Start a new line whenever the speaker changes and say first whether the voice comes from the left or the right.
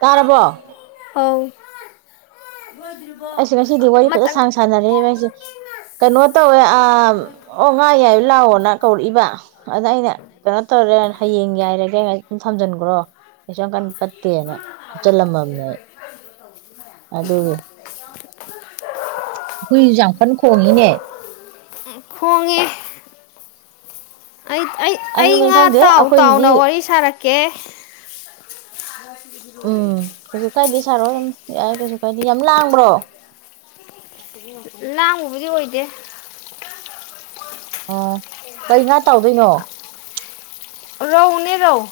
right: ꯇꯥꯔꯔꯕ
left: ꯑꯧ
right: ꯑꯩꯁꯨ ꯉꯁꯤꯗꯤ ꯋꯥꯔꯤ ꯐꯖ
left: ꯑꯃꯇꯪ
right: ꯁꯥꯡ ꯁꯥꯟꯅꯔꯦ ꯉꯁꯦ ꯀꯩꯅꯣ ꯇꯧꯋꯦ ꯑꯣ ꯉꯥ ꯌꯥꯏ ꯂꯥꯛꯑꯣꯅ ꯀꯧꯔꯛꯏꯕ ꯑꯗ ꯑꯩꯅ ꯀꯩꯅꯣ ꯇꯧꯔꯦ ꯍꯌꯦꯡ ꯌꯥꯏꯔꯒꯦ ꯑꯗꯨꯝ ꯊꯝꯖꯤꯟꯈ꯭ꯔꯣ ꯑꯩꯁꯨ ꯀꯟ ꯐꯠꯇꯦꯅ ꯍꯥꯞꯆꯜꯂꯝꯃꯕꯅꯦ ꯑꯩ
left: ꯑ
right: ꯑꯗꯨ ꯍꯨꯏꯁꯁꯨ ꯌꯝ ꯀꯟ ꯈꯣꯡꯉꯤꯅꯦ
left: ꯈꯣꯡꯉꯦ ꯑꯩ ꯑꯩ ꯑꯩ
right: ꯑꯗꯨꯅꯦ
left: ꯉꯥ
right: ꯈꯪꯗꯦ
left: ꯇꯥꯎ ꯇꯥꯎꯅ
right: ꯑꯩꯈꯣꯏꯒꯤꯗꯤ
left: ꯋꯥꯔꯤ ꯁꯥꯔꯛꯀꯦ
right: ꯎꯝ ꯀꯩꯁꯨ ꯀꯥꯏꯗꯦ ꯁꯥꯔꯣꯏ ꯌꯥꯏ ꯀꯩꯁꯨ ꯀꯥꯏꯗꯦ ꯌꯥꯝ ꯂꯥꯡꯕ꯭ꯔꯣ
left: ꯂꯥꯡꯕꯕꯨꯗꯤ ꯑꯣꯏꯗꯦ
right: ꯑꯣ ꯀꯩꯩꯅ ꯉꯥ ꯇꯧꯗꯣꯏꯅꯣ
left: ꯔꯧꯅꯦ ꯔꯧ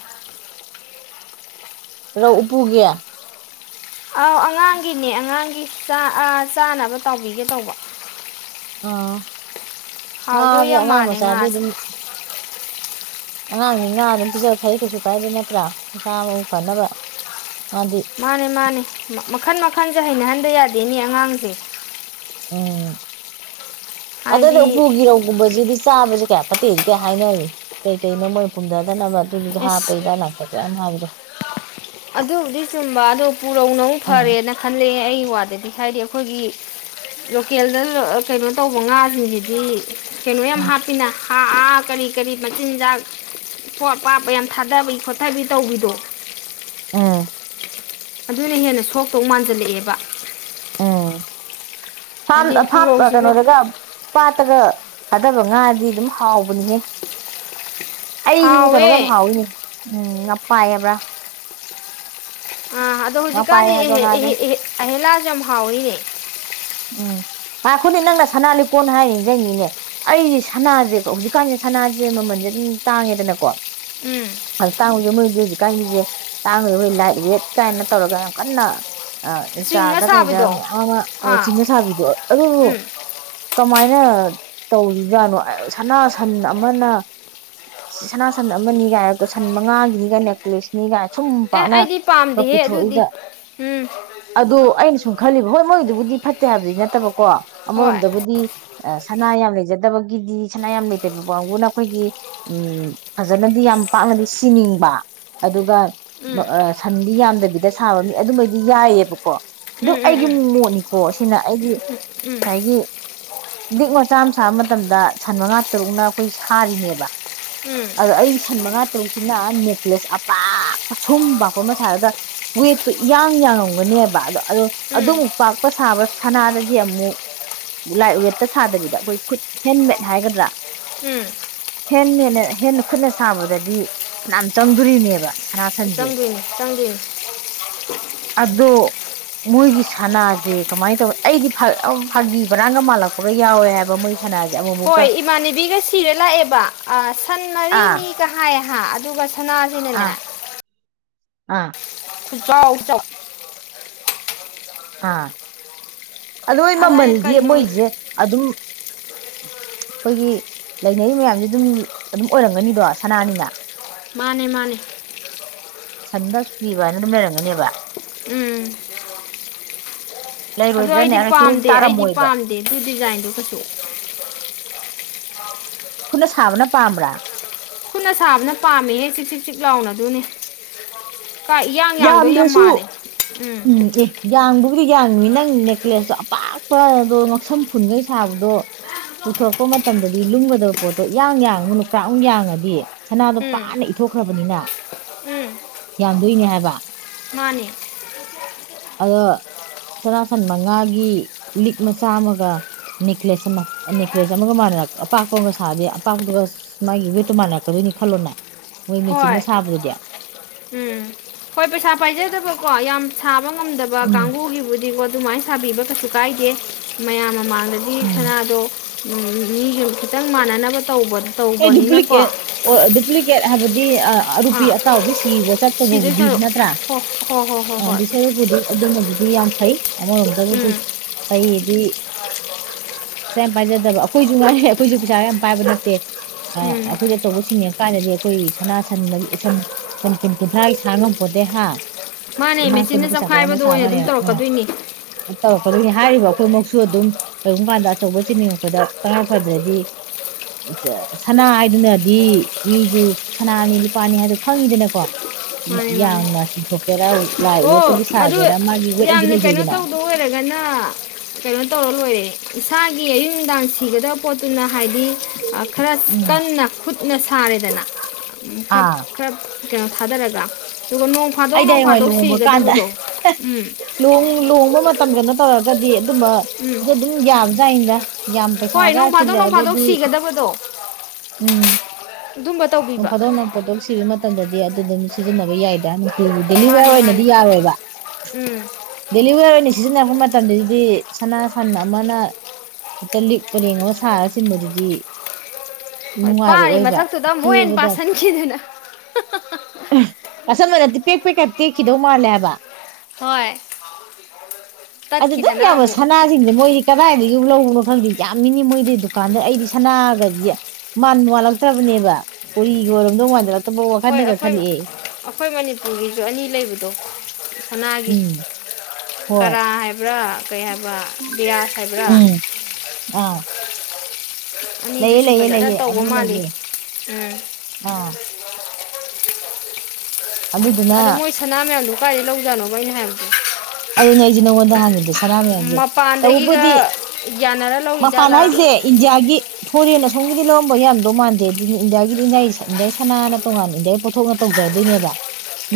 right: ꯔꯧ ꯎꯄꯨꯒꯤ
left: ꯑꯧ ꯑꯉꯥꯡꯒꯤꯅꯦ ꯑꯉꯥꯡꯒꯤꯥ ꯆꯥꯅꯕ ꯇꯥꯎꯕꯤꯒꯦ ꯇꯧꯕ
right: ꯑꯥ
left: ꯍꯥꯎꯗꯣꯏ
right: ꯉꯥ
left: ꯌꯥꯝ
right: ꯑꯉꯥꯡ
left: ꯃꯥꯜꯂꯦ
right: ꯃꯆꯥꯗꯤ
left: ꯉꯥꯁꯦ
right: ꯑꯗꯨꯝ ꯑꯉꯥꯡꯅꯤ ꯉꯥ ꯑꯗꯨꯝ ꯄꯤꯖꯕ ꯐꯩ ꯀꯩꯁꯨ ꯀꯥꯏꯗꯦ ꯅꯠꯇ꯭ꯔꯥ ꯃꯁꯥ ꯃꯎ ꯐꯅꯕ ꯃꯥꯗꯤ
left: ꯃꯥꯅꯤ ꯃꯥꯅꯤ ꯃꯈꯟ ꯃꯈꯜ ꯁꯤꯁꯦ ꯍꯩꯅꯍꯟꯗ ꯌꯥꯗꯦꯅꯦ ꯑꯉꯥꯡꯁꯦ
right: ꯑꯣ ꯑꯗꯗ
left: ꯍꯥꯏꯗꯤ
right: ꯎꯄꯨꯒꯤ ꯔꯧꯒꯨꯝꯕꯖꯤꯗꯤ ꯆꯥꯕꯁꯦ ꯀꯌꯥ ꯐꯠꯇꯦꯗꯤ ꯀꯌꯥ ꯍꯥꯏꯅꯩ ꯀꯩ ꯀꯩꯅꯣ ꯃꯣꯏ ꯄꯨꯝꯊꯗꯅꯕ ꯑꯗꯨꯗꯝ
left: ꯑꯁ
right: ꯍꯥꯞꯄꯩꯗꯥꯏ ꯂꯥꯛꯇ [unintelligible]
left: ꯑꯗꯨꯕꯨꯗꯤ ꯆꯨꯝꯕ ꯑꯗꯨ ꯄꯨꯔꯧꯅ
right: ꯎꯝ
left: ꯐꯔꯦꯅ ꯈꯜꯂꯦ ꯑꯩ ꯋꯥꯗꯗꯤ ꯍꯥꯏꯗꯤ ꯑꯩꯈꯣꯏꯒꯤ ꯂꯣꯀꯦꯜꯗ ꯀꯩꯅꯣ ꯇꯧꯕ ꯉꯥꯁꯤꯡꯁꯤꯗꯤ ꯀꯩꯅꯣ ꯌꯥꯝ
right: ꯎꯝ
left: ꯍꯥꯞꯄꯤꯅ ꯑꯥ ꯑꯥ ꯀꯔꯤ ꯀꯔꯤ ꯃꯆꯤꯟꯖꯥꯛ ꯄꯣꯠ ꯑ ꯄꯄ ꯌꯥꯝ ꯊꯥꯗꯕꯤ ꯈꯣꯠꯊꯕꯤ ꯇꯧꯕꯤꯗꯣ
right: ꯑꯝ
left: ꯑꯗꯨꯅ ꯍꯦꯟꯅ ꯁꯣꯛꯇꯣꯛ ꯃꯥꯟꯁꯤꯜꯂꯛꯑꯦꯕ
right: ꯑꯥ ꯐꯥꯝ ꯀꯩꯅꯣ
left: ꯎꯄꯨꯔꯧꯁꯤꯅ
right: ꯗꯒꯥ ꯄꯥꯠꯇꯒ ꯐꯥꯗꯕ ꯉꯥꯗꯤ ꯑꯗꯨꯝ ꯍꯥꯎꯕꯅꯤꯍꯦ ꯑꯩꯗꯤꯅꯦ ꯀꯩꯅꯣꯒ ꯌꯥꯝ
left: ꯍꯥꯎꯋꯦ
right: ꯍꯥꯎꯏꯤꯅꯦ ꯎꯝ ꯉꯥꯄꯥꯏ ꯍꯥꯏꯕ꯭ꯔꯥ
left: ꯑ ꯑꯗꯨꯗꯣ
right: ꯉꯄꯥꯏ
left: ꯍꯧꯖꯤꯛꯀꯥꯅꯤ
right: ꯍꯥꯏꯕ ꯉꯥꯗꯣ
left: ꯑꯦꯍꯂꯥ ꯍꯥꯎꯋꯦꯅꯦ
right: ꯎꯝ ꯉꯥꯏꯈꯣꯅꯦ ꯅꯪꯅ ꯁꯅꯥ ꯂꯩꯛꯀꯣꯟ ꯍꯥꯏ ꯅꯤꯡꯁꯤꯡꯉꯤꯅꯦ ꯑꯩꯁꯦ ꯁꯅꯥꯁꯦ ꯍꯧꯖꯤꯛꯀꯥꯟꯁꯦ ꯁꯅꯥꯁꯦ ꯃꯃꯜꯁꯦ ꯑꯗꯨꯝ ꯇꯥꯡꯉꯦꯗꯅꯀꯣ
left: ꯎꯝ
right: ꯑꯇꯥꯡꯕꯗꯣ ꯃꯣꯏ ꯍꯧ ꯍꯧꯖꯤꯛꯀꯥꯟꯒꯤꯁꯦ ꯇꯥꯡ [unintelligible] ꯂꯥꯏꯠ ꯋꯦꯠ ꯀꯥꯏꯅ ꯇꯧꯔꯒ ꯌꯥꯝ ꯀꯟꯅ
left: ꯆꯤꯡꯉ
right: ꯆꯥꯗ ꯀꯩꯗ
left: ꯁꯥꯕꯤꯗꯣ
right: ꯃꯌꯥꯝ ꯑꯃ
left: ꯑꯥ
right: ꯆꯤꯡꯅ ꯁꯥꯕꯤꯗꯣ ꯑꯗꯨꯕꯨ
left: ꯎꯝ
right: ꯀꯃꯥꯏꯅ ꯇꯧꯔꯤꯕꯖꯥꯠꯅꯣ ꯁꯅꯥ ꯁꯟ ꯑꯃꯅ ꯁꯅꯥꯁꯟ ꯑꯃꯅꯤꯒꯥꯏ ꯁꯟ ꯃꯉꯥꯒꯤꯅꯤꯒ ꯅꯦꯛꯀ꯭ꯂꯦꯁꯅꯤꯒꯥꯏ ꯁꯨꯝ
left: ꯑꯦ ꯑꯩꯗꯤ
right: ꯄꯥꯛꯅꯒ
left: ꯄꯥꯝꯗꯦꯍꯦ ꯑꯗꯨꯗꯤ
right: ꯄꯨꯊꯣꯛꯏꯗ
left: ꯎꯝ
right: ꯑꯗꯨ ꯑꯩꯅ ꯁꯨꯝ ꯈꯜꯂꯤꯕ ꯍꯣꯏ ꯕꯨꯗꯤ ꯐꯠꯇꯦ ꯍꯥꯏꯕꯗꯤ ꯅꯠꯇꯕ ꯀꯣ
left: ꯍꯣꯏ
right: ꯑꯃꯔꯣꯝꯗꯕꯨꯗꯤ ꯁꯅꯥ ꯌꯥꯝ ꯂꯩꯖꯗꯕꯒꯤꯗꯤ ꯁꯅꯥ ꯌꯥꯝ ꯂꯩꯇꯕ ꯀꯥꯡꯕꯨꯅ ꯑꯩꯈꯣꯏꯒꯤ ꯎꯝ ꯐꯖꯅꯗꯤ ꯌꯥꯝ ꯄꯥꯛꯅꯗꯤ ꯁꯤꯅꯤꯡꯕ ꯑꯗꯨꯒ
left: ꯎꯝ
right: ꯁꯟꯗꯤ ꯌꯥꯝꯗꯕꯤꯗ ꯁꯥꯕ ꯃꯤ ꯑꯗꯨꯃꯩꯗꯤ ꯌꯥꯏꯑꯕꯀꯣ ꯑꯗꯨ ꯑꯩꯒꯤ ꯃꯣꯠꯅꯤ ꯀꯣ ꯁꯤꯅ ꯑꯩꯗꯤ ꯉꯁꯥꯏꯒꯤ ꯂꯤꯛ ꯃꯆꯥ ꯑꯃ ꯁꯥꯕ ꯃꯇꯝꯗ ꯁꯟ ꯃꯉꯥ ꯇꯔꯨꯛꯅ ꯑꯩꯈꯣꯏ ꯁꯥꯔꯤꯅꯦꯕ ꯑꯗꯣ ꯑꯩ ꯁꯟ ꯃꯉꯥ ꯇꯔꯨꯛꯁꯤꯅ ꯅꯦꯛꯀ꯭ꯂꯦꯁ ꯑꯄꯥꯛ ꯑꯁꯨꯝ ꯄꯥꯛꯄ ꯑꯃ ꯁꯥꯔꯒ ꯋꯦꯠꯇꯣ ꯏꯌꯥꯡ ꯌꯥꯡꯉꯝꯒꯅꯦꯕ ꯑꯗꯣ ꯑꯗꯣ ꯑꯗꯨꯃꯨꯛ ꯄꯥꯛ ꯀꯄ ꯁꯥꯕ ꯁꯅꯥꯗꯗꯤ ꯑꯃꯨꯛ ꯂꯥꯏꯠ ꯋꯦꯠꯇ ꯁꯥꯗꯕꯤꯗ ꯑꯩꯈꯣꯏ ꯈꯨꯠ ꯍꯦꯟꯃꯦꯗ ꯍꯥꯏꯒꯗ꯭ꯔꯥ ꯍꯦꯟꯃꯦꯠꯅ ꯍꯦꯟꯅ ꯈꯨꯠꯅ ꯁꯥꯕꯗꯗꯤ ꯐ ꯆꯪꯗꯣꯔꯤꯅꯦꯕ ꯁꯅꯥ ꯁꯟꯁꯦ
left: ꯆꯪꯗꯣꯏꯅꯦ ꯆꯪꯗꯣꯏꯅꯦ
right: ꯑꯗꯣ ꯃꯣꯏꯒꯤ ꯁꯅꯥꯁ ꯁꯦ ꯀꯃꯥꯏꯅ ꯇꯧꯋꯤ ꯑꯩꯗꯤ ꯐꯥꯒꯤ ꯕꯔꯥꯟꯒ ꯃꯥꯜꯂꯛꯄꯒ ꯌꯥꯎꯋꯦ ꯍꯥꯏꯕ ꯃꯣꯏꯁꯦ
left: ꯍꯣꯏ ꯏꯃꯥꯟꯅꯕꯤꯒ ꯁꯤꯔ ꯂꯥꯛꯑꯦꯕ ꯑꯁ ꯁꯟꯅꯔꯤ
right: ꯑꯥ
left: ꯃꯤ ꯀ ꯍꯥꯏꯥꯏꯍ ꯑꯗꯨꯒ ꯁꯅꯥꯁꯤꯅꯅꯦ
right: ꯑꯥ ꯑꯥ
left: ꯈꯨꯆꯥꯑꯣꯎ ꯆꯥꯎ
right: ꯑꯥ ꯑꯣꯏ
left: ꯑꯗ ꯑꯩꯅ
right: ꯃꯃꯜꯗꯤ
left: ꯀꯩꯅꯣ
right: ꯃꯣꯏꯁꯦ ꯑꯗꯨꯝ ꯑꯩꯈꯣꯏꯒꯤ ꯂꯩꯅꯔꯤ ꯃꯌꯥꯝꯁꯦ ꯑꯗꯨꯝ ꯑꯗꯨꯝ ꯑꯣꯏꯔꯝꯒꯅꯤꯗꯣ ꯁꯅꯥꯅꯤꯅ
left: ꯃꯥꯅꯦ ꯃꯥꯅꯦ
right: ꯁꯟꯗꯁꯨꯨ ꯄꯕꯅ ꯑꯗꯨꯝ ꯂꯩꯔꯝꯒꯅꯦꯕ
left: ꯎꯝ ꯑꯗ
right: ꯂꯩꯔꯣꯏꯗ꯭ꯔꯅꯦ
left: ꯑꯩꯗꯤ
right: ꯀꯩꯁꯨ
left: ꯄꯥꯝꯗꯦ ꯑꯩꯗꯤ
right: ꯇꯥꯔꯝꯃꯣꯏꯕ
left: ꯄꯥꯝꯗꯦ ꯑꯗꯨ ꯗꯤꯖꯥꯏꯟꯗꯨꯣ ꯈꯠꯇꯣꯛ
right: ꯑꯩꯈꯣꯏꯅ ꯁꯥꯕꯅ ꯄꯥꯝꯕ꯭ꯔꯥ
left: ꯈꯨꯠꯅ ꯁꯥꯕꯅ ꯄꯥꯝꯃꯦꯍꯦ ꯆꯤꯛ ꯆꯛ ꯆꯤꯛ ꯂꯥꯎꯅꯗꯨꯅꯦ
right: ꯌꯥꯝꯗ꯭ꯔꯁꯨ ꯎꯝ ꯑꯦ ꯌꯥꯝꯕ ꯎꯗ ꯌꯥꯡꯉꯤꯅꯤ ꯅꯪ ꯅꯦꯛꯀ꯭ꯂꯦꯁꯇꯣ ꯑꯄꯥꯛꯄꯗꯣ ꯉꯎꯁꯝ ꯐꯨꯟꯈꯩ ꯁꯥꯕꯗꯣ ꯄꯨꯊꯣꯔꯛꯄ ꯃꯇꯝꯗꯗꯤ ꯂꯨꯝꯒꯗꯕ ꯄꯣꯠꯇꯣ ꯏꯡ ꯌꯥꯡꯕꯨꯅꯨ ꯀ꯭ꯔꯥꯃꯨꯛ ꯌꯥꯡꯉꯗꯤ ꯁꯅꯥꯗꯣ
left: ꯎꯝ
right: ꯄꯥꯅ ꯏꯊꯣꯛꯈ꯭ꯔꯕꯅꯤꯅ ꯌꯥꯝꯗꯣꯏꯅꯦ ꯍꯥꯏꯕ ꯋꯥ
left: ꯃꯥꯅꯤ
right: ꯑꯗꯣ ꯁꯅꯥ ꯁꯟ ꯃꯉꯥꯒꯤ ꯂꯤꯛ ꯃꯆꯥ ꯑꯃꯒ ꯅꯦꯛꯀ꯭ꯂꯦꯁ ꯑꯃ ꯅꯦꯛꯀ꯭ꯂꯦꯁ ꯑꯃꯒ ꯃꯅꯔꯛ ꯑꯄꯥꯛꯄ ꯑꯃꯒ ꯁꯥꯗꯦ ꯑꯄꯥꯛꯄꯗꯨꯒ ꯃꯥꯒꯤ ꯋꯦꯠꯇꯣ ꯃꯥꯟꯅꯔꯛꯀꯗꯣꯏꯅꯤ ꯈꯜꯂꯣꯅꯦ ꯃꯣꯏ
left: ꯍꯣꯏ
right: ꯃꯦꯆꯤꯟꯅ ꯁꯥꯕꯗꯨꯗꯤ
left: ꯎꯝ ꯍꯣꯏ ꯄꯩꯁꯥ ꯄꯥꯏꯖꯗꯕꯀꯣ ꯌꯥꯝ ꯁꯥꯞ ꯆꯕ ꯉꯝꯗꯕ
right: ꯎꯝ
left: ꯀꯥꯡꯕꯨꯒꯤꯕꯨꯗꯤꯀꯣ ꯑꯗꯨꯃꯥꯏꯅ ꯁꯥꯕꯤꯕ ꯀꯩꯁꯨ ꯀꯥꯏꯗꯦ ꯃꯌꯥꯝ ꯑꯃ ꯗꯤ
right: ꯎꯝ
left: ꯁꯅꯥꯗꯣ ꯃꯤꯁꯨ ꯈꯤꯇꯪ ꯃꯥꯟꯅꯅꯕ ꯇꯧꯕꯗꯣ
right: ꯍ ꯗꯨꯨꯞꯂꯤꯀꯦꯠ ꯑꯣ ꯗꯨꯞꯂꯤꯀꯦꯠ ꯍꯥꯏꯕꯗꯤ ꯑ ꯑꯔꯨꯄꯤ
left: ꯑꯥ
right: ꯑꯇꯥꯎꯕꯤ ꯁꯤꯕ
left: ꯁꯤꯗꯣꯏ
right: ꯆꯠꯇꯧꯕꯕꯨꯗꯤ
left: ꯁꯔꯨꯛ
right: ꯅꯠꯇ꯭ꯔꯥ
left: ꯍꯣ ꯍꯣ ꯍꯣ ꯍꯣ
right: ꯑꯗꯤ
left: ꯍꯣꯏ
right: ꯁꯔꯨꯛꯄꯨꯗꯤ ꯑꯗꯨꯃꯕꯨ ꯌꯥꯝ ꯐꯩ ꯑꯃꯔꯝꯗꯕꯨꯗꯤ
left: ꯎꯝ
right: ꯀꯩ ꯗꯤ ꯄꯩꯁꯥ ꯌꯥꯝ ꯄꯥꯏꯖꯗꯕ ꯑꯩꯈꯣꯏꯁꯨ ꯉꯔꯦ ꯑꯩꯈꯣꯏꯁꯨ ꯄꯩꯁꯥ ꯌꯥꯝ ꯄꯥꯏꯕ ꯅꯠꯇꯦ ꯑ
left: ꯎꯝ
right: ꯑꯩꯈꯣꯏꯁ ꯑꯆꯧꯕꯁꯤꯡꯅꯤꯉ ꯀꯥꯟꯗꯗꯤ ꯑꯩꯈꯣꯏ ꯁꯅꯥ ꯁꯟ ꯁꯟ ꯁꯟ ꯀꯨꯟ ꯀꯨꯟꯊ꯭ꯔꯥꯒꯤ ꯁꯥꯡ ꯉꯝꯄꯣꯗꯦ ꯍꯥ
left: ꯃꯥꯅꯦ
right: ꯏꯅꯥꯛꯇꯅ
left: ꯃꯦꯆꯤꯟꯅ
right: ꯄꯩꯁꯥ ꯄꯥꯏꯔ
left: ꯆꯞꯈꯥꯏꯕꯗꯣ ꯑꯣꯏꯅ ꯑꯗꯨꯝ ꯇꯧꯔꯛꯀꯗꯣꯏꯅꯤ
right: ꯇꯧꯔꯛꯀꯅꯤ ꯍꯥꯏꯔꯤꯕ ꯑꯩꯈꯣꯏꯃꯛꯁꯨ ꯑꯗꯨꯝ ꯀꯔꯤꯒꯨꯝꯕ ꯀꯥꯟꯗ ꯑꯆꯧꯕ ꯆꯤꯅꯤꯡꯉꯛꯄꯗ ꯇꯉꯥꯏ ꯐꯗ꯭ꯔꯗꯤ ꯁꯅꯥ ꯍꯥꯏꯗꯨꯅꯗꯤ ꯃꯤꯁꯨ ꯁꯅꯥꯅꯤ ꯂꯨꯄꯥꯅꯤ ꯍꯥꯏꯗꯣ ꯈꯪꯉꯤꯗꯅꯀꯣ
left: ꯃꯥꯅꯦ ꯃꯥꯅꯦ
right: ꯌꯥꯝꯅ ꯆꯤꯡꯊꯣꯛꯀꯦꯔꯥ ꯂꯥꯏꯋꯦ
left: ꯑꯣ ꯑꯗꯨ ꯌꯥꯝꯅ ꯀꯩꯅꯣ ꯇꯧꯗ ꯑꯣꯏꯔꯒꯅ ꯀꯩꯅꯣ ꯇꯧꯔ ꯂꯣꯏꯔꯦ ꯏꯁꯥꯒꯤ ꯑꯌꯨ ꯅꯨꯡꯗꯥꯡ ꯁꯤꯒꯗꯕ ꯄꯣꯠꯇꯨꯅ ꯍꯥꯏꯗꯤ ꯈꯔ
right: ꯎꯝ
left: ꯀꯟꯅ ꯈꯨꯠꯅ ꯁꯥꯔꯦꯗꯅ ꯈꯔ
right: ꯑꯥ
left: ꯈꯔ ꯀꯩꯅꯣ ꯊꯥꯗꯔꯒ ꯑꯗꯨꯒ ꯅꯣꯡ ꯐꯥꯗꯣꯛ ꯅꯣꯡ ꯐꯥꯗꯣꯛ ꯁꯤꯒꯗꯕꯗꯣ ꯎꯝ
right: ꯅꫭꯡ ꯅꫭꯡ ꯍꯣꯡꯕ ꯃꯇꯝ ꯀꯩꯅꯣ ꯇꯧꯔꯒꯗꯤ ꯑꯗꯨꯝꯕ
left: ꯎꯝ
right: ꯑꯗꯨ ꯑꯗꯨꯝ ꯌꯥꯝ ꯗ
left: ꯍꯣꯏ ꯅꯣꯡꯃꯥꯗꯣꯛ ꯅꯣꯡꯐꯥꯗꯧ ꯁꯤꯒꯗꯕꯗꯣ
right: ꯎꯝ
left: ꯑꯗꯨꯝꯕ
right: ꯅꯣꯡ
left: ꯇꯧꯕꯤꯕ
right: ꯐꯥꯗꯣꯛꯅ ꯄꯣꯠꯇꯣꯛ ꯁꯤꯕꯩ ꯃꯇꯝꯗꯗꯤ ꯗꯤ ꯑꯗꯨ ꯑꯗꯨꯝ ꯁꯤꯖꯤꯟꯅꯕ ꯌꯥꯏꯗ ꯗꯦꯂꯤꯚꯔ
left: ꯃꯥꯅꯦ
right: ꯑꯣꯏꯅꯗꯤ
left: ꯃꯥꯅꯦ
right: ꯌꯥꯔꯣꯏꯕ
left: ꯎꯝ
right: ꯗꯦꯂꯤꯚ ꯁꯤꯖꯤꯟꯅꯔꯄ ꯃꯇꯝꯗꯗꯤ ꯁꯅꯥ ꯁꯟ ꯑꯃꯅ ꯍꯦꯛꯇ ꯂꯤꯛꯄ ꯂꯦꯡꯉꯒ ꯁꯥꯔ ꯆꯤꯟꯕꯗꯨꯗꯤ
left: ꯍꯣꯏ ꯄꯥꯔꯤ
right: ꯅꯨꯡꯉꯥꯏꯔꯛꯑꯣꯏꯕ
left: ꯃꯊꯛꯇꯨꯗ ꯇꯃꯛ ꯍꯦꯟ
right: ꯀꯦꯕꯗ
left: ꯄꯥꯁꯟꯈꯤꯗꯅ
right: ꯑꯁ ꯃꯅꯗꯤ ꯄꯦꯛ ꯄꯦꯛꯀ ꯇꯦꯛꯈꯤꯗꯧ ꯃꯥꯜꯂꯦ ꯍꯥꯏꯕ
left: ꯍꯣꯏ
right: ꯑꯗꯨ ꯑꯗꯨꯝ
left: ꯇꯠꯈꯤꯗꯅ
right: ꯌꯥꯝꯕ
left: ꯑꯃꯨꯛ
right: ꯁꯅꯥꯁꯤꯡꯗ ꯃꯣꯏꯗꯤ ꯀꯗꯥꯏꯗꯒꯤ ꯂꯧꯕꯅꯣ ꯈꯪꯗꯦ ꯌꯥꯝꯃꯤꯅꯤ ꯃꯣꯏꯗꯤ ꯗꯨꯀꯥꯟꯗ ꯑꯩꯗꯤ ꯁꯅꯥꯒꯗꯤ ꯃꯥꯟ ꯃꯥꯜꯂꯛꯇ꯭ꯔꯕꯅꯦꯕ ꯎꯣꯔꯤꯒꯤ ꯑꯣꯏꯔꯣꯝꯗꯧ ꯃꯥꯟꯊꯂ
left: ꯍꯣꯏ ꯑꯩꯈꯣꯏ
right: [unintelligible]
left: ꯑꯩꯈꯣꯏ ꯃꯅꯤꯄꯨꯔꯒꯤꯁꯨ ꯑꯅꯤ ꯂꯩꯕꯗꯣ ꯍꯅꯥꯒꯤ
right: ꯎꯝ ꯍꯣꯏ
left: ꯀꯔꯥ ꯍꯥꯏꯕ꯭ꯔꯥ ꯀꯩ ꯍꯥꯏꯕ ꯕꯤꯌꯥꯁ ꯍꯥꯏꯕ꯭ꯔꯥ
right: ꯎꯝ ꯑꯥ [inaudible] ꯂꯩꯌꯦ
left: ꯑꯅꯤꯗꯨꯁꯨ
right: ꯂꯩꯌꯦ
left: ꯐꯖꯅ
right: ꯂꯩꯌꯦ ꯑꯗꯨ
left: ꯇꯧꯕ ꯃꯥꯜꯂꯤ
right: ꯂꯩꯌꯦ
left: ꯎꯝ
right: ꯑꯥ ꯑꯗꯨꯗꯨꯅ
left: ꯑꯗꯣ ꯃꯣꯏ ꯁꯅꯥꯝ ꯃꯌꯥꯝꯗ ꯎꯐꯥꯏ ꯂꯧꯖꯅꯣ ꯏꯅ ꯍꯥꯏꯣ
right: ꯑꯗꯨ ꯅꯩꯖ ꯅꯣꯗ ꯍꯪꯒꯗꯦ
left: ꯃꯄꯥꯟꯗꯒꯤꯒ ꯌꯥꯅꯔ
right: ꯃꯄꯥꯟ
left: ꯂꯧꯔꯤꯖꯥꯠꯂꯥ
right: ꯍꯥꯏꯁꯦ ꯏꯟꯗꯤꯌꯥꯒꯤ ꯐꯣꯔꯦꯟ ꯑꯁꯣꯝꯒꯤꯗꯤ ꯂꯧꯔꯝꯕ ꯌꯥꯝꯗꯧ ꯃꯥꯟꯗꯦ ꯑꯗꯨꯅꯤ ꯏꯟꯗꯤꯌꯥꯒꯤꯗꯤ ꯏꯗꯤꯌꯥ ꯏꯟꯗꯤꯌꯥꯒꯤ ꯁꯅꯥꯅ ꯇꯣꯉꯥꯟꯅ ꯏꯟꯗꯤꯌꯥꯒꯤ ꯄꯣꯠꯊꯣꯛꯅ ꯇꯧꯖꯔꯗꯣꯏꯅꯦꯕ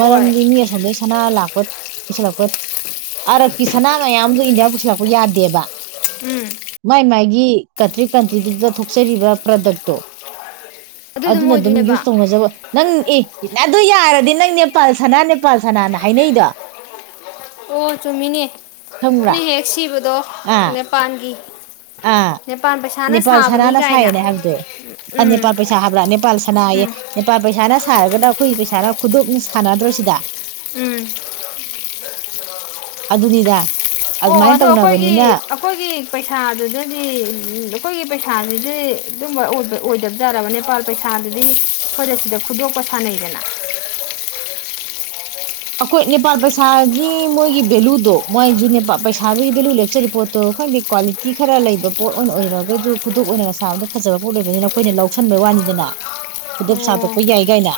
left: ꯍꯣꯏ
right: ꯃꯤ ꯑꯁꯣꯝꯗꯒꯤꯩ ꯁꯅꯥ ꯂꯥꯛꯄ ꯄꯨꯜꯂꯛꯄ ꯑꯞꯀꯤ ꯁꯅꯥ ꯃꯌꯥꯝꯗꯨꯣ ꯏꯟꯗꯤꯌꯥ ꯄꯨꯁꯤꯜꯂꯛꯄ ꯌꯥꯗꯦꯕ
left: ꯎꯝ
right: ꯃꯥꯥꯏ ꯃꯥꯥꯏꯒꯤ ꯀꯟꯇ꯭ꯔꯤ ꯀꯟꯇ꯭ꯔꯤꯗꯨꯗ ꯊꯣꯛꯆꯔꯤꯕ ꯄ꯭ꯔꯗꯛꯇꯣ
left: ꯑꯗꯨꯗꯣ
right: ꯑꯗꯨꯅ ꯑꯗꯨꯝ ꯌꯨꯁ
left: ꯑꯣꯏꯗꯣꯏꯅꯦꯕ
right: ꯇꯧꯅꯖꯕ ꯅꯪ ꯑꯦ ꯅ ꯑꯗꯨ ꯌꯥꯔꯗꯤ ꯅꯪ ꯅꯦꯄꯥꯜ ꯁꯥꯅꯥ ꯅꯦꯄꯥꯜ ꯁꯅꯥꯅ ꯍꯥꯏꯅꯩꯗꯣ
left: ꯑꯣ ꯆꯨꯝꯃꯤꯅꯦ
right: ꯈꯪꯕ꯭ꯔꯥ
left: ꯈꫭꯏꯅ ꯍꯦꯛ ꯁꯤꯕꯗꯣ
right: ꯑꯥ
left: ꯅꯦꯄꯥꯥꯟꯒꯤ
right: ꯑꯥ ꯅꯦꯄꯥꯜ ꯁꯅꯥꯅ
left: ꯀꯥꯏꯅ
right: ꯁꯥꯏꯅꯦ ꯍꯥꯏꯕꯗꯣ ꯑ
left: ꯎꯝ
right: ꯅꯦꯄꯥꯜ ꯄꯩꯁꯥ ꯍꯥꯏꯕ꯭ꯔꯥ ꯅꯅꯤꯄꯥꯜ ꯁꯅꯥꯌꯦ ꯅꯦꯄꯥꯜ ꯄꯩꯁꯥꯅ ꯁꯥꯔꯒꯅ ꯑꯩꯈꯣꯏ ꯄꯩꯁꯥꯅ ꯈꯨꯗꯣꯞꯅ ꯁꯥꯟꯅꯗ꯭ꯔꯣꯁꯤꯗ
left: ꯎꯝ
right: ꯑꯗꯨꯅꯤꯗ
left: ꯑꯣ
right: ꯑꯗꯨꯃꯥꯏꯅ
left: ꯑꯗꯣ ꯑꯩꯈꯣꯏꯒꯤ
right: ꯇꯧꯅꯕꯅꯤꯅ
left: ꯑꯩꯈꯣꯏꯒꯤ ꯄꯩꯁꯥꯗꯨꯗ ꯍꯥꯗꯤ ꯑꯩꯈꯣꯏꯒꯤ ꯄꯩꯁꯥꯁꯤꯗꯤ ꯑꯗꯨꯝꯕ ꯑꯣꯏꯕ ꯑꫭꯗꯕꯖꯥꯔꯕ ꯅꯦꯄꯥꯜ ꯄꯩꯁꯥꯗꯨꯗꯤ ꯑꯩꯈꯣꯏꯗ ꯁꯤꯗ ꯈꯨꯗꯣꯛꯄꯀ ꯁꯥꯅꯩꯗꯅ
right: ꯑꯩꯈꯣꯏ ꯅꯦꯄꯥꯜ ꯄꯩꯁꯥꯒꯤ ꯃꯣꯏꯒꯤ ꯚꯦꯂꯨꯗꯣ ꯃꯥꯏꯖꯨ ꯅꯦꯄꯥꯜ ꯄꯩꯁꯥꯗꯨꯒꯤ ꯚꯦꯂꯨ ꯂꯦꯞꯆꯔꯤꯕ ꯄꯣꯠꯇꯣ ꯈꯪꯗꯦ ꯀ꯭ꯋꯥꯂꯤꯇꯤ ꯈꯔ ꯂꯩꯕ ꯄꯣꯠ ꯑꯣꯏꯅ ꯑꯣꯏꯔꯒꯁꯨ ꯈꯨꯗꯣꯞ ꯑꯣꯏꯅꯒ ꯁꯥꯕꯗ ꯐꯖꯕ ꯄꯣꯠ ꯑꫭꯏꯕꯅꯤꯅ ꯑꯩꯈꯣꯏꯅ ꯂꯧꯁꯟꯕꯩ ꯋꯥꯅꯤꯗꯅ ꯈꯨꯗꯞ ꯁꯥꯗꯣꯛꯄ
left: ꯑꯣ
right: ꯌꯥꯏ ꯀꯥꯏꯅ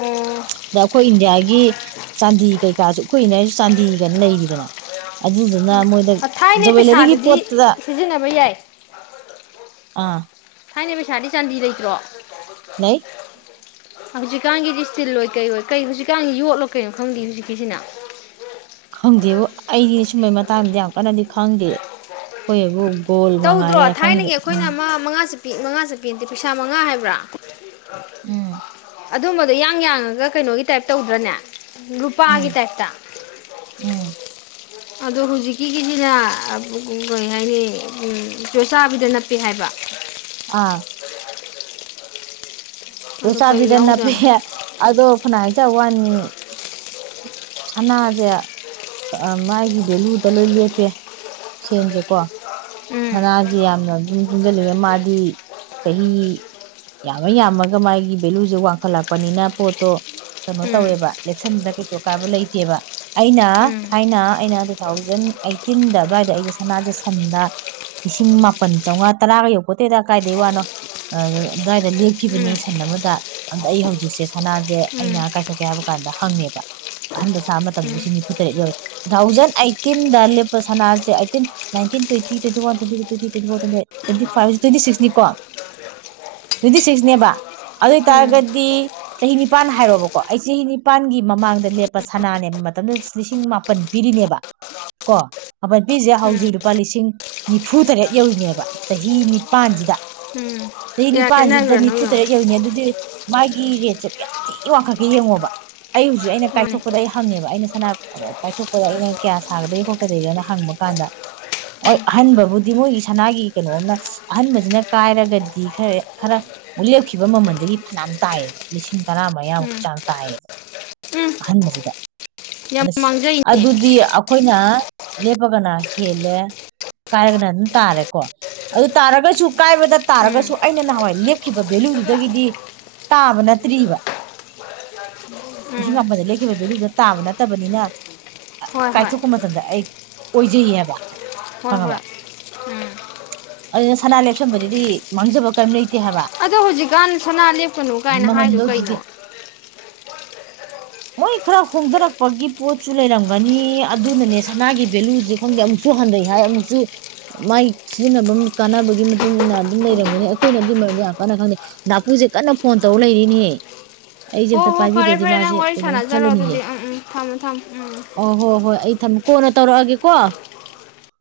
left: ꯑꯣ
right: ꯑꯗ ꯑꯩꯈꯣꯏ ꯏꯟꯗꯤꯌꯥꯒꯤ ꯆꯥꯟꯗꯤ ꯀꯩꯀꯥꯁꯨ ꯑꯈꫭꯏ ꯏꯟꯗꯤꯌꯥꯏꯁꯨ ꯆꯥꯟꯗꯤ ꯀꯥꯏꯅ ꯂꯩꯔꯤꯗꯅ ꯑꯗꯨꯗꯨꯅ ꯃꯣꯏꯗ
left: ꯊꯥꯏꯅꯩ
right: ꯖꯨꯋꯦꯂꯔꯤꯒꯤ
left: ꯄꯩꯁꯥꯗꯨꯗꯤ
right: ꯄꯣꯠꯇꯨꯗ
left: ꯁꯤꯖꯤꯟꯅꯕ ꯌꯥꯏ
right: ꯑꯥ
left: ꯊꯥꯏꯅ ꯄꯩꯁꯥꯗꯤ ꯆꯥꯟꯗꯤ ꯂꯩꯇ꯭ꯔꯣ
right: ꯏꯍ
left: ꯍꯧꯖꯤꯛꯀꯥꯟꯒꯤꯗꯤ ꯁꯇꯤꯜ ꯑꯣꯏ ꯀꯩ ꯑꯣꯏ ꯀꯩ ꯍꯧꯖꯤꯛꯀꯥꯟꯒꯤ ꯌꯣꯠꯂꯣ ꯀꯩꯅꯣ ꯈꯪꯗꯦ ꯍꯧꯖꯤꯛꯀꯤꯁꯤꯅ
right: ꯈꯪꯗꯦꯕꯨ ꯑꯩꯗꯤ ꯁꯨꯝꯕꯩ ꯃꯇꯥꯡꯗꯤ ꯌꯥꯝ ꯀꯟꯅꯗꯤ ꯈꯪꯗꯦ ꯈꫭꯏꯑꯕꯨ
left: ꯇꯧꯗ꯭ꯔꯣ ꯊꯥꯏꯅꯒꯤ ꯑꯩꯈꯣꯏꯅ ꯑꯃ ꯃꯉꯥ ꯆ ꯄꯤ ꯃꯉꯥ ꯆꯄꯤ ꯅꯠꯇꯦ ꯄꯩꯁꯥ ꯃꯉꯥ ꯍꯥꯏꯕ꯭ꯔꯥ
right: ꯎꯝ
left: ꯑꯗꯨꯝꯕꯗꯣ ꯏꯌꯥꯡ ꯌꯥꯡꯉꯒ ꯀꯩꯅꯣꯒꯤ ꯇꯥꯏꯞ ꯇꯧꯗ꯭ꯔꯅꯦ
right: ꯎꯝ
left: ꯨꯂꯨꯄꯥꯒꯤ ꯇꯥꯏꯞꯇ
right: ꯎꯝ
left: ꯑꯗꯣ ꯍꯧꯖꯤꯛꯀꯤꯒꯤꯁꯤꯅ ꯑ ꯄꯨ ꯒꯨꯡ ꯀꯩ ꯍꯥꯏꯅꯤ ꯄꯨꯡ ꯆꯣꯠꯆꯥꯕꯤꯗ ꯅꯞꯄꯦ ꯍꯥꯏꯕ
right: ꯑꯥ
left: ꯑꯗꯣ ꯀꯔꯤ
right: ꯌꫭꯠꯆꯥꯕꯤꯗ ꯅꯞꯄꯦ
left: ꯌꯥꯎꯖꯥꯠꯅꯣ
right: ꯑꯗꯣ ꯐꯅꯥ ꯍꯥꯏꯖ ꯋꯥꯅꯤ ꯁꯅꯥꯁꯦ ꯀ ꯃꯥꯥꯏꯒꯤ ꯚꯦꯂꯨꯗ ꯂꯣꯏ ꯂꯦꯞꯄꯦ ꯁꯦꯟꯁꯦꯀꯣ
left: ꯎꯝ
right: ꯁꯅꯥꯁꯦ ꯌꯥꯝꯅ ꯑꯗꯨꯝ ꯄꯨꯨꯡꯁꯤꯜꯂꯤꯉꯩ ꯃꯥꯗꯤ ꯆꯍꯤ ꯌꯥꯝꯃ ꯌꯥꯝꯃꯒ ꯃꯥꯒꯤ ꯚꯦꯂꯨꯁꯦ ꯋꯥꯡꯈꯠꯂꯛꯄꯅꯤꯅ ꯄꯣꯠꯇꯣ ꯀꯩꯅꯣ
left: ꯎꯝ
right: ꯇꯧꯋꯦꯕ ꯂꯦꯞꯁꯟꯕꯗ ꯀꯩꯁꯨ ꯑꯀꯥꯏꯕ ꯂꯩꯇꯦꯕ ꯑꯩꯅ
left: ꯎꯝ
right: ꯊꯥꯏꯅ ꯑꯩꯅ ꯇꯨ ꯊꯥꯎꯖꯟ ꯑꯩꯠꯇꯤꯟꯗ ꯑꯗꯨꯋꯥꯏꯗ ꯑꯩꯁꯦ ꯁꯅꯥꯁꯦ ꯁꯟꯗ ꯂꯤꯁꯤꯡ ꯃꯥꯄꯟ ꯆꯥꯝꯉꯥ ꯇꯔꯥꯒ ꯌꯧꯄꯠꯇꯦꯗ ꯀꯥꯏꯗꯩ ꯋꯥꯅꯣ ꯑꯗꯨꯋꯥꯏꯗ ꯂꯦꯞꯈꯤꯕꯅꯤ
left: ꯎꯝ
right: ꯁꯟ ꯑꯃꯗ ꯑꯗ ꯑꯩ ꯍꯧꯖꯤꯛꯁꯦ ꯁꯅꯥꯁꯦ ꯑꯩꯅ ꯀꯥꯏꯊꯣꯛꯀꯦ ꯍꯥꯏꯕ ꯀꯥꯟꯗ ꯍꯪꯉꯦꯕ ꯑꯍꯟꯕ ꯁꯥꯕ ꯃꯇꯝꯗ ꯂꯤꯁꯤꯡ ꯅꯤꯐꯨꯇꯔꯦꯠ ꯌꯧꯔꯦ ꯇꯨ ꯊꯥꯎꯖꯟ ꯑꯠꯇꯤꯟꯗ ꯂꯦꯞꯄ ꯁꯅꯥꯁꯦ eighteen nineteen twenty twenty one, twenty two, twenty three, twenty four, twenty five, ꯍꯧꯖꯤꯛ ꯇ꯭‌ꯋꯦꯟꯇꯤꯁꯤꯛꯁ ꯅꯤꯀꫭ ꯇ꯭ꯋꯦꯟꯇꯤꯁꯤꯛꯁꯅꯦꯕ ꯑꯗꯨ ꯑꯣꯏ
left: ꯎꯝ ꯎꯝ
right: ꯇꯥꯥꯔꯒꯗꯤ ꯆꯍꯤ ꯅꯤꯄꯥꯟ ꯍꯥꯏꯔꯣꯕꯀꯣ ꯑꯩ ꯆꯍꯤ ꯅꯤꯄꯥꯟꯒꯤ ꯃꯃꯥꯡꯗ ꯂꯦꯞꯄ ꯁꯅꯥꯅꯦꯕ ꯃꯇꯝꯗꯨꯗ ꯂꯤꯁꯤꯡ ꯃꯥꯄꯟ ꯄꯤꯔꯤꯅꯦꯕ ꯀꯣ ꯃꯥꯄꯟ ꯄꯤꯔꯤꯁꯦ
left: ꯎꯝ
right: ꯍꯧꯖꯤꯛ ꯂꯨꯄꯥ ꯂꯤꯁꯤꯡ ꯅꯤꯐꯨꯇꯔꯦꯠ ꯌꯧꯔꯤꯅꯦꯕ ꯆꯍꯤ ꯅꯤꯄꯟꯁꯤꯗ
left: ꯎꯝ
right: ꯆꯍꯤ
left: ꯀꯌꯥ
right: ꯅꯤꯄꯥꯟꯁꯤꯗ
left: ꯈꯦꯠꯅꯈ꯭ꯔꯅꯣ ꯌꯦꯡꯉꯣ
right: ꯅꯤꯐꯨꯇꯔꯦꯠ ꯌꯧꯔꯤꯅꯤ ꯑꯗꯨꯗꯤ ꯃꯥꯒꯤ ꯔꯦꯠꯁꯦ ꯀꯌꯥꯝ ꯊꯤ ꯋꯥꯡꯈꯠꯀꯦ ꯌꯦꯡꯉꯣꯕ ꯑꯩ ꯍꯧꯖꯤꯛ ꯑꯩꯅ
left: ꯃꯥꯅꯦ
right: ꯀꯥꯏꯊꯣꯛꯄꯗ ꯑꯩ ꯍꯪꯉꯦꯕ ꯑꯩꯅ ꯁꯅꯥ ꯑ ꯀꯥꯏꯊꯣꯛꯄꯗ ꯑꯩꯅ ꯀꯌꯥ ꯁꯥꯒꯗꯒꯦ ꯈꯣꯠꯀꯗꯒꯦꯅ ꯍꯪꯕ ꯀꯥꯟꯗ ꯑ ꯑꯍꯟꯕꯕꯨꯗꯤ ꯃꯣꯏꯒꯤ ꯁꯅꯥꯒꯤ ꯀꯩꯅꯣꯝꯅ ꯑꯍꯟꯕꯁꯤꯅ ꯀꯥꯏꯔꯒꯗꯤ ꯈꯔ ꯈꯔ ꯂꯦꯞꯈꯤꯕ ꯃꯃꯜꯗꯒꯤ ꯐꯅꯌꯥꯝ ꯇꯥꯏꯌꯦꯕ ꯂꯤꯁꯤꯡ ꯇꯔꯥ ꯃ ꯌꯥꯃꯨꯛꯀꯤ
left: ꯎꯝ
right: ꯆꯥꯡ ꯇꯥꯏꯌꯦꯕ
left: ꯎꯝ
right: ꯑꯍꯟꯕꯁꯤꯗ
left: ꯌꯥꯝ
right: ꯑꯁ
left: ꯃꯥꯡꯖꯩꯅꯦ
right: ꯑꯗꯨꯗꯤ ꯑꯩꯈꯣꯏꯅ ꯂꯦꯞꯄꯒꯅ ꯍꯦꯜꯂꯦ ꯀꯥꯏꯔꯒꯅ ꯑꯗꯨꯝ ꯇꯥꯔꯦꯀꯣ ꯑꯗꯨ ꯇꯥꯔꯒꯁꯨ ꯀꯥꯏꯕꯗ
left: ꯎꯝ
right: ꯇꯥꯔꯒꯁꯨ ꯑꯩꯅ ꯅꯍꯥꯟꯋꯥꯏ ꯂꯦꯞꯈꯤꯕ ꯚꯦꯂꯨꯗꯨꯗꯒꯤꯗꯤ ꯇꯥꯕ ꯅꯠꯇ꯭ꯔꯤꯕ ꯂꯤꯁꯤꯡ
left: ꯎꯝ
right: ꯃꯥꯄꯟꯗ ꯂꯦꯞꯈꯤꯕ ꯚꯦꯂꯨꯗꯨꯗ ꯇꯥꯕ ꯅꯠꯇꯕꯅꯤꯅ ꯀ
left: ꯍꯣꯏ ꯍꯣꯏ
right: ꯀꯥꯏꯊꯣꯛꯄ ꯃꯇꯝꯗ ꯑꯩ ꯑꯣꯏꯖꯩꯌꯦꯕ
left: ꯍꯣꯏ
right: ꯈꯪꯉꯕ
left: ꯍꯣꯏ
right: ꯑꯗꯨꯅ ꯁꯅꯥ ꯂꯦꯞꯁꯟꯕꯗꯨꯗꯤ ꯃꯥꯡꯖꯕ ꯀꯩꯝ ꯂꯩꯇꯦ ꯍꯥꯏꯕ
left: ꯑꯗꯣ ꯍꯧꯖꯤꯛꯀꯥꯟ ꯁꯅꯥ ꯂꯦꯞꯀꯅꯨ ꯀꯥꯏꯅ
right: ꯃꯃꯟꯗꯣ
left: ꯍꯥꯏꯗꯨꯣ
right: ꯍꯧꯖꯤꯛꯇꯤ
left: ꯀꯩꯅꯣ
right: ꯃꯣꯏ ꯈꯔ ꯍꯣꯡꯊꯔꯛꯄꯒꯤ ꯄꯣꯠꯁꯨ ꯂꯩꯔꯝꯒꯅꯤ ꯑꯗꯨꯅꯅꯦ ꯁꯅꯥꯒꯤ ꯚꯦꯂꯨꯁꯦ ꯈꯪꯗꯦ ꯑꯃꯨꯛꯁꯨ ꯍꯟꯊꯩ ꯍꯥꯏ ꯑꯃꯨꯛꯁꯨ ꯃꯥꯏ ꯁꯤꯖꯤꯟꯅꯕ ꯀꯥꯟꯅꯕꯒꯤ ꯃꯇꯨꯡ ꯃꯇꯨꯡꯏꯟꯅ ꯑꯗꯨꯝ ꯂꯩꯔꯝꯒꯅꯤ ꯑꯩꯈꯣꯏꯅ ꯑꯗꯨꯒꯤ ꯃꯔꯝꯗ ꯌꯥꯝ ꯀꯟꯅ ꯈꯪꯗꯦ ꯅꯥꯄꯨꯁꯦ ꯀꯟꯅ ꯐꯣꯟ ꯇꯧꯔ ꯂꯩꯔꯤꯅꯦꯍꯦ ꯑꯩꯁꯦ
left: ꯍꯣ
right: ꯑꯝꯇ
left: ꯍꯣ ꯐꯔꯦ
right: ꯄꯥꯏꯕꯤꯗꯗꯤ
left: ꯐꯔꯦ
right: ꯃꯥꯁꯦ
left: ꯅꯪ ꯋꯥꯔꯤ
right: ꯀꯩꯅꯣꯝ
left: ꯁꯥꯟꯅꯖꯔꯣ
right: ꯈꯜꯂꯅꯤꯑꯦ
left: ꯑꯗꯨꯗꯤ ꯎꯝ ꯎꯝ ꯊꯝꯃꯣ ꯊꯝꯃꯣ ꯎꯝ
right: ꯑꯣ ꯍꯣꯏ ꯍꯣꯏ ꯑꯩ ꯊꯝꯃ ꯀꯣꯟꯅ ꯇꯧꯔꯛꯑꯒꯦ ꯀꯣ